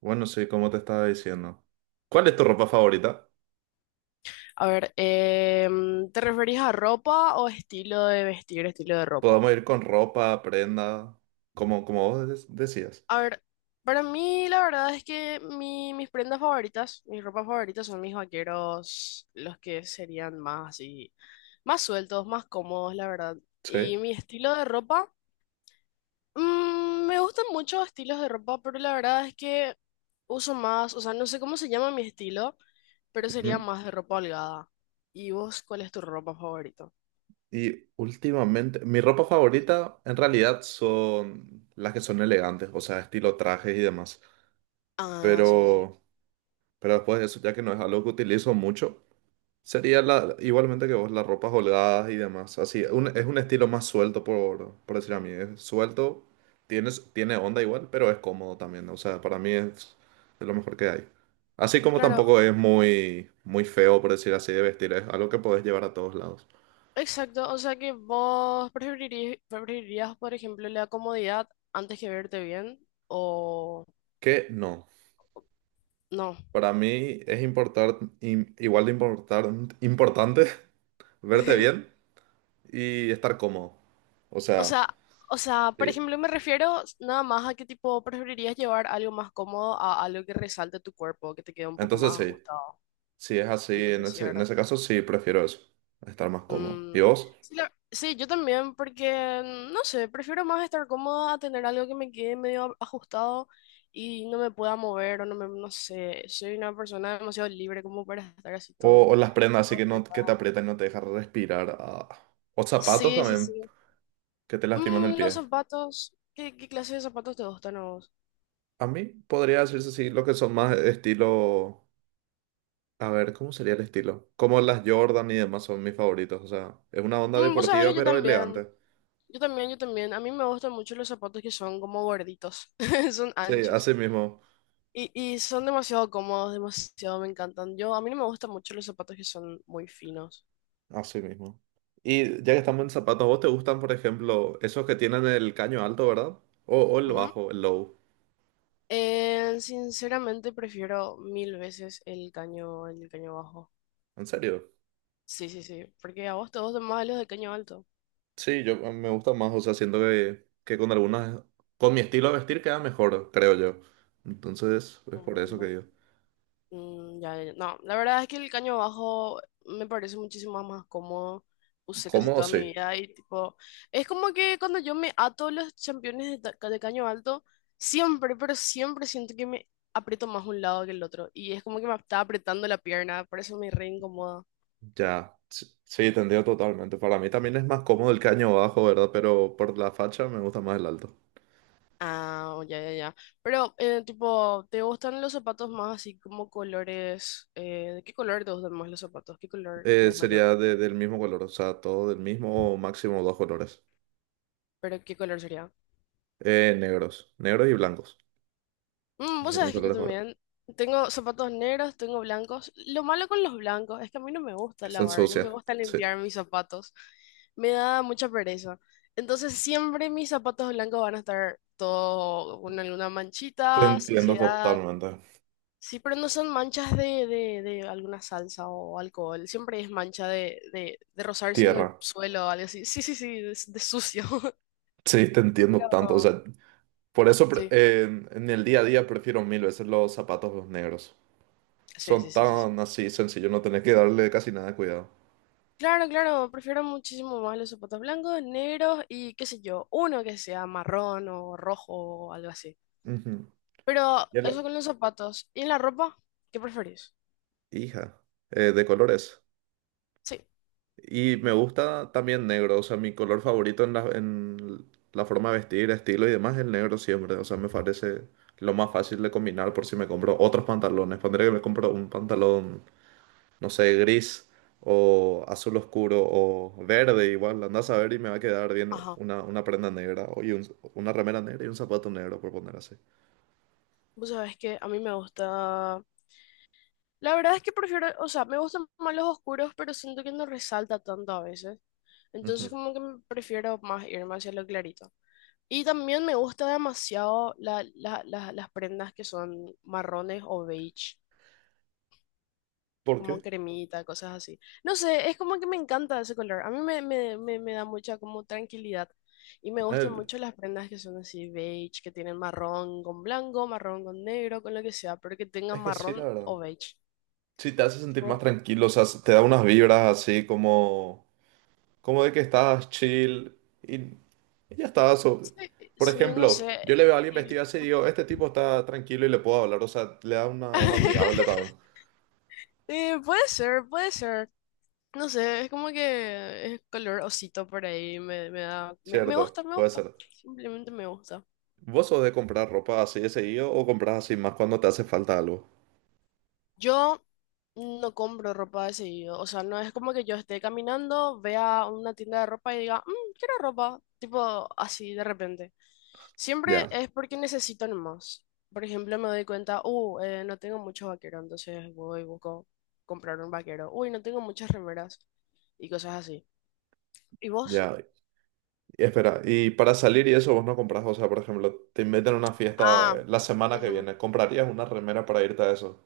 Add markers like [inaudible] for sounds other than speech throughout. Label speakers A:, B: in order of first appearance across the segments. A: Bueno, sí, como te estaba diciendo. ¿Cuál es tu ropa favorita?
B: A ver, ¿te referís a ropa o estilo de vestir, estilo de ropa?
A: Podemos ir con ropa, prenda, como vos decías.
B: A ver, para mí la verdad es que mis prendas favoritas, mis ropas favoritas son mis vaqueros, los que serían más así, más sueltos, más cómodos, la verdad. Y
A: Sí.
B: mi estilo de ropa, me gustan muchos estilos de ropa, pero la verdad es que uso más, o sea, no sé cómo se llama mi estilo, pero sería
A: Ujú.
B: más de ropa holgada. ¿Y vos cuál es tu ropa favorita?
A: Y últimamente, mi ropa favorita en realidad son las que son elegantes, o sea, estilo trajes y demás.
B: Ah, sí, sí.
A: Pero, pero después de eso, ya que no es algo que utilizo mucho. Sería la, igualmente que vos, las ropas holgadas y demás. Así, es un estilo más suelto, por decir a mí. Es suelto, tiene onda igual, pero es cómodo también. O sea, para mí es lo mejor que hay. Así como
B: Claro,
A: tampoco es muy, muy feo, por decir así, de vestir. Es algo que podés llevar a todos lados.
B: exacto, o sea que vos preferirías, por ejemplo, la comodidad antes que verte bien o
A: Que no.
B: no.
A: Para mí es importar, igual de importar, importante [laughs] verte
B: [laughs]
A: bien y estar cómodo. O
B: O
A: sea,
B: sea, o sea, por
A: sí.
B: ejemplo, me refiero nada más a que tipo preferirías llevar algo más cómodo a algo que resalte tu cuerpo, que te quede un poco
A: Entonces
B: más
A: sí.
B: ajustado.
A: Si es así, en
B: Entonces, sí,
A: ese, en
B: ¿verdad?
A: ese caso sí prefiero eso, estar más cómodo.
B: Mm,
A: ¿Y vos?
B: sí, sí, yo también, porque no sé, prefiero más estar cómoda a tener algo que me quede medio ajustado y no me pueda mover o no me, no sé, soy una persona demasiado libre como para estar así
A: O,
B: todo,
A: o las prendas así
B: todo
A: que, no, que
B: apretada.
A: te aprietan y no te dejan respirar. Ah. O zapatos
B: Sí, sí, sí.
A: también, que te lastiman el
B: Los
A: pie.
B: zapatos, ¿qué clase de zapatos te gustan a vos?
A: A mí podría decirse así, lo que son más estilo... A ver, ¿cómo sería el estilo? Como las Jordan y demás son mis favoritos. O sea, es una onda
B: Vos sabés
A: deportiva
B: que yo
A: pero
B: también,
A: elegante.
B: yo también, yo también. A mí me gustan mucho los zapatos que son como gorditos, [laughs] son
A: Sí,
B: anchos.
A: así mismo,
B: Y son demasiado cómodos, demasiado me encantan. Yo, a mí no me gustan mucho los zapatos que son muy finos.
A: así mismo. Y ya que estamos en zapatos, ¿vos te gustan, por ejemplo, esos que tienen el caño alto, verdad? O el
B: Ujú.
A: bajo, el low.
B: Sinceramente prefiero mil veces el caño bajo.
A: ¿En serio?
B: Sí, sí, sí. Porque a vos te gustan más los de caño alto.
A: Sí, yo me gusta más, o sea, siento que con algunas, con mi estilo de vestir queda mejor, creo yo. Entonces, es
B: No,
A: por eso que
B: no.
A: digo.
B: Mm, ya, ya. Ya. No, la verdad es que el caño bajo me parece muchísimo más cómodo. Usé casi
A: Cómodo,
B: toda
A: sí,
B: mi vida y tipo, es como que cuando yo me ato los championes de, de caño alto, siempre, pero siempre siento que me aprieto más un lado que el otro. Y es como que me está apretando la pierna, por eso me re incomoda.
A: ya, sí, sí, te entiendo totalmente. Para mí también es más cómodo el caño bajo, ¿verdad? Pero por la facha me gusta más el alto.
B: Ah, oh, ya, ya, ya. Pero, tipo, ¿te gustan los zapatos más así como colores? Eh, ¿de qué color te gustan más los zapatos? ¿Qué color tenés mayor?
A: Sería del mismo color, o sea, todo del mismo o máximo dos colores.
B: ¿Pero qué color sería?
A: Negros, negros y blancos. Esos
B: Vos
A: son mis
B: sabés que yo
A: colores favoritos.
B: también tengo zapatos negros, tengo blancos. Lo malo con los blancos es que a mí no me gusta
A: Que se
B: lavar, no me
A: ensucia,
B: gusta
A: sí.
B: limpiar mis zapatos. Me da mucha pereza. Entonces siempre mis zapatos blancos van a estar todo con alguna
A: Te
B: manchita,
A: entiendo
B: suciedad.
A: totalmente.
B: Sí, pero no son manchas de, de alguna salsa o alcohol. Siempre es mancha de, de rozarse con
A: Tierra.
B: el suelo o algo así. Sí, sí, sí, de sucio. [laughs]
A: Sí, te entiendo tanto. O
B: Pero-
A: sea, por eso
B: Sí,
A: en el día a día prefiero mil veces los zapatos negros.
B: sí, sí,
A: Son
B: sí, sí.
A: tan así sencillos, no tenés que darle casi nada de cuidado.
B: Claro, claro, prefiero muchísimo más los zapatos blancos, negros y qué sé yo, uno que sea marrón o rojo o algo así.
A: Ujú.
B: Pero
A: Y a la
B: eso con los zapatos. ¿Y en la ropa? ¿Qué preferís?
A: hija, de colores.
B: Sí,
A: Y me gusta también negro, o sea, mi color favorito en la, forma de vestir, estilo y demás es el negro siempre. O sea, me parece lo más fácil de combinar por si me compro otros pantalones. Pondré que me compro un pantalón no sé, gris o azul oscuro o verde igual, andás a ver y me va a quedar bien
B: ajá.
A: una prenda negra y una remera negra y un zapato negro, por poner así.
B: Vos sabés que a mí me gusta... La verdad es que prefiero, o sea, me gustan más los oscuros, pero siento que no resalta tanto a veces. Entonces
A: Ujú.
B: como que me prefiero más irme hacia lo clarito. Y también me gusta demasiado las prendas que son marrones o beige.
A: ¿Por
B: Como
A: qué?
B: cremita, cosas así. No sé, es como que me encanta ese color. A mí me, me da mucha como tranquilidad. Y me gustan
A: Eh,
B: mucho las prendas que son así beige, que tienen marrón con blanco, marrón con negro, con lo que sea, pero que tengan
A: es que sí, la
B: marrón
A: verdad.
B: o beige.
A: Sí, te hace sentir más
B: Tipo,
A: tranquilo, o sea, te da unas vibras así como de que estás chill y ya está.
B: sí,
A: Por
B: sí, no
A: ejemplo,
B: sé.
A: yo le veo a alguien vestido
B: Y-
A: así y digo, este tipo está tranquilo y le puedo hablar, o sea, le da una onda amigable
B: [laughs]
A: también,
B: Puede ser, puede ser. No sé, es como que es color osito por ahí, me, da, me gusta,
A: ¿cierto?
B: me
A: Puede
B: gusta.
A: ser.
B: Simplemente me gusta.
A: ¿Vos sos de comprar ropa así de seguido o compras así más cuando te hace falta algo?
B: Yo no compro ropa de seguido, o sea, no es como que yo esté caminando, vea una tienda de ropa y diga, Quiero ropa, tipo así de repente." Siempre
A: Ya,
B: es porque necesito nomás. Por ejemplo, me doy cuenta, no tengo muchos vaqueros, entonces voy y busco comprar un vaquero. Uy, no tengo muchas remeras y cosas así. ¿Y vos?
A: ya. Y espera, y para salir y eso vos no compras, o sea, por ejemplo, te invitan a una fiesta
B: Ah,
A: la semana que
B: ujú.
A: viene, ¿comprarías una remera para irte a eso?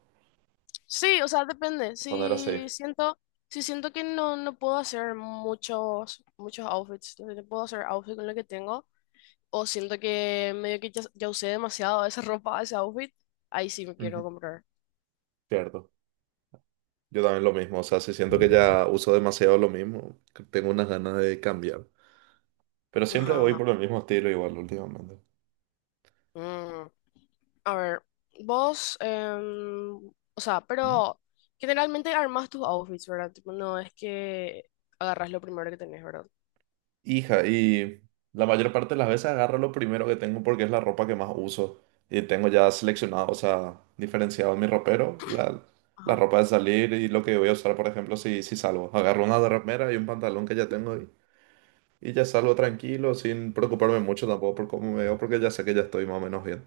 B: Sí, o sea, depende.
A: Cuando era así.
B: Si siento que no puedo hacer muchos, muchos outfits, no sé, no puedo hacer outfit con lo que tengo, o siento que medio que ya usé demasiado esa [laughs] ropa, ese outfit, ahí sí me quiero
A: Ujú.
B: comprar.
A: Cierto. Yo también lo mismo, o sea, si siento que ya uso demasiado lo mismo, que tengo unas ganas de cambiar. Pero siempre
B: Ajá,
A: voy
B: ajá.
A: por el mismo estilo igual últimamente.
B: Mm, A ver, vos, o sea, pero generalmente armas tus outfits, ¿verdad? Tipo, no es que agarras lo primero que tenés, ¿verdad?
A: Hija, y la mayor parte de las veces agarro lo primero que tengo porque es la ropa que más uso. Y tengo ya seleccionado, o sea, diferenciado en mi ropero, la
B: Ajá.
A: ropa de salir y lo que voy a usar, por ejemplo, si salgo. Agarro una remera y un pantalón que ya tengo y ya salgo tranquilo, sin preocuparme mucho tampoco por cómo me veo, porque ya sé que ya estoy más o menos bien.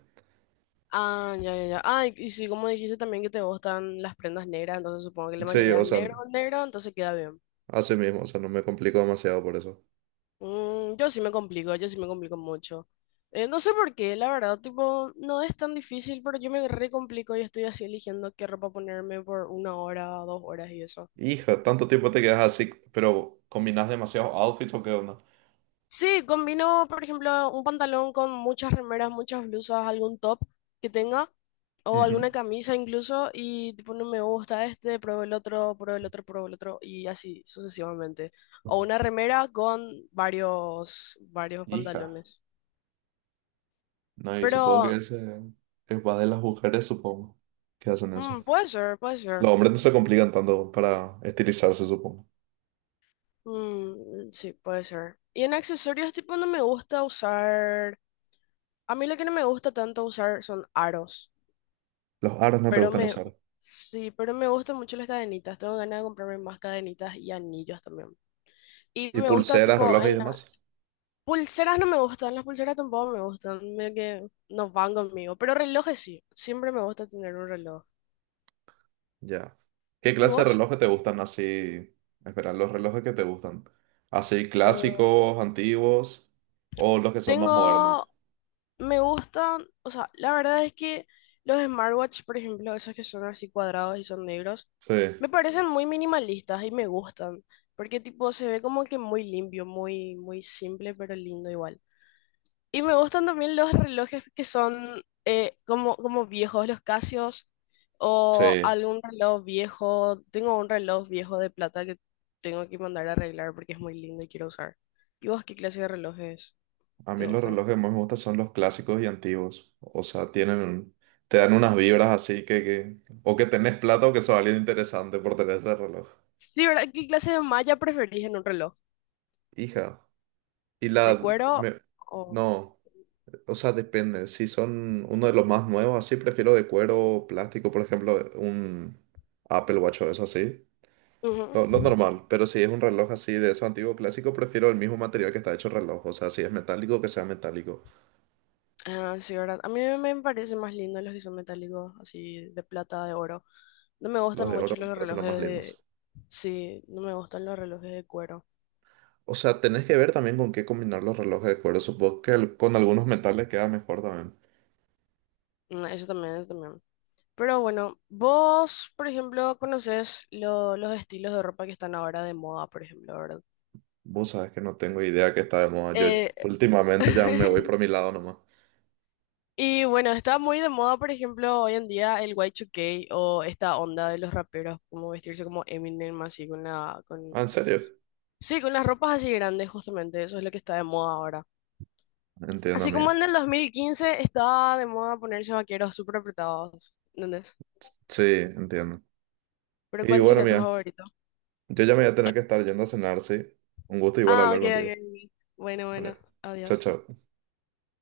B: Ah, ya, ya, ya. Ah, y sí, como dijiste también que te gustan las prendas negras, entonces supongo que la
A: Sí,
B: mayoría
A: o
B: es
A: sea,
B: negro, con negro, entonces queda bien.
A: así mismo, o sea, no me complico demasiado por eso.
B: Yo sí me complico, yo sí me complico mucho. No sé por qué, la verdad, tipo, no es tan difícil, pero yo me re complico y estoy así eligiendo qué ropa ponerme por una hora, dos horas y eso.
A: Hija, tanto tiempo te quedas así, pero combinas demasiados outfits o qué onda.
B: Sí, combino, por ejemplo, un pantalón con muchas remeras, muchas blusas, algún top que tenga, o
A: Ujú.
B: alguna camisa incluso, y tipo, no me gusta este, pruebo el otro, pruebo el otro, pruebo el otro, y así sucesivamente. O una remera con varios, varios
A: Hija.
B: pantalones.
A: No, y supongo
B: Pero,
A: que ese es más de las mujeres, supongo, que hacen eso.
B: puede ser, puede ser.
A: Los hombres no se complican tanto para estilizarse, supongo.
B: Mm, sí, puede ser. Y en accesorios, tipo, no me gusta usar, a mí lo que no me gusta tanto usar son aros.
A: Los aros no te
B: Pero
A: gustan
B: me,
A: usar.
B: sí, pero me gustan mucho las cadenitas. Tengo ganas de comprarme más cadenitas y anillos también. Y
A: ¿Y
B: me gusta,
A: pulseras,
B: tipo,
A: relojes
B: en
A: y demás?
B: pulseras no me gustan, las pulseras tampoco me gustan, medio que no van conmigo. Pero relojes sí, siempre me gusta tener un reloj.
A: Ya. ¿Qué
B: ¿Y
A: clase de
B: vos?
A: relojes te gustan así? Espera, los relojes que te gustan. ¿Así
B: Ah,
A: clásicos, antiguos o los que son más
B: tengo,
A: modernos?
B: me gustan, o sea, la verdad es que los smartwatch, por ejemplo, esos que son así cuadrados y son negros,
A: Sí,
B: me parecen muy minimalistas y me gustan. Porque tipo se ve como que muy limpio, muy, muy simple, pero lindo igual. Y me gustan también los relojes que son como, viejos, los Casios o
A: sí.
B: algún reloj viejo. Tengo un reloj viejo de plata que tengo que mandar a arreglar porque es muy lindo y quiero usar. ¿Y vos qué clase de relojes
A: A
B: te
A: mí los
B: gustan?
A: relojes que más me gustan son los clásicos y antiguos. O sea, tienen, te dan unas vibras así que, o que tenés plata o que sos alguien interesante por tener ese reloj.
B: Sí, ¿verdad? ¿Qué clase de malla preferís en un reloj?
A: Hija. Y
B: ¿De
A: la,
B: cuero o...?
A: no, o sea, depende. Si son uno de los más nuevos, así prefiero de cuero, plástico, por ejemplo, un Apple Watch o eso así.
B: Ujú.
A: Lo normal. Pero si es un reloj así de esos antiguos clásicos, prefiero el mismo material que está hecho el reloj. O sea, si es metálico, que sea metálico.
B: Ah, sí, ¿verdad? A mí me parecen más lindos los que son metálicos, así de plata, de oro. No me gustan
A: Los de oro
B: mucho
A: me
B: los
A: parecen los más
B: relojes de...
A: lindos.
B: Sí, no me gustan los relojes de cuero.
A: O sea, tenés que ver también con qué combinar los relojes de cuero. Supongo que con algunos metales queda mejor también.
B: Mm, eso también, eso también. Pero bueno, vos, por ejemplo, conoces los estilos de ropa que están ahora de moda, por ejemplo, ¿verdad?
A: Vos sabés que no tengo idea que está de moda. Yo
B: Eh,
A: últimamente ya me voy
B: [laughs]
A: por mi lado nomás.
B: y bueno, está muy de moda, por ejemplo, hoy en día el Y2K o esta onda de los raperos, como vestirse como Eminem, así con la, con,
A: Ah, ¿en serio?
B: sí, con las ropas así grandes, justamente, eso es lo que está de moda ahora.
A: Entiendo,
B: Así como
A: amiga.
B: en el 2015 estaba de moda ponerse vaqueros súper apretados, ¿entendés?
A: Sí, entiendo.
B: Pero
A: Y
B: ¿cuál
A: bueno,
B: sería tu
A: mía,
B: favorito?
A: yo ya me voy a tener que estar yendo a cenar, sí. Un gusto igual
B: Ah,
A: hablar
B: ok,
A: contigo.
B: ok. Ok. Bueno, bueno,
A: Vale. Chao,
B: adiós.
A: chao.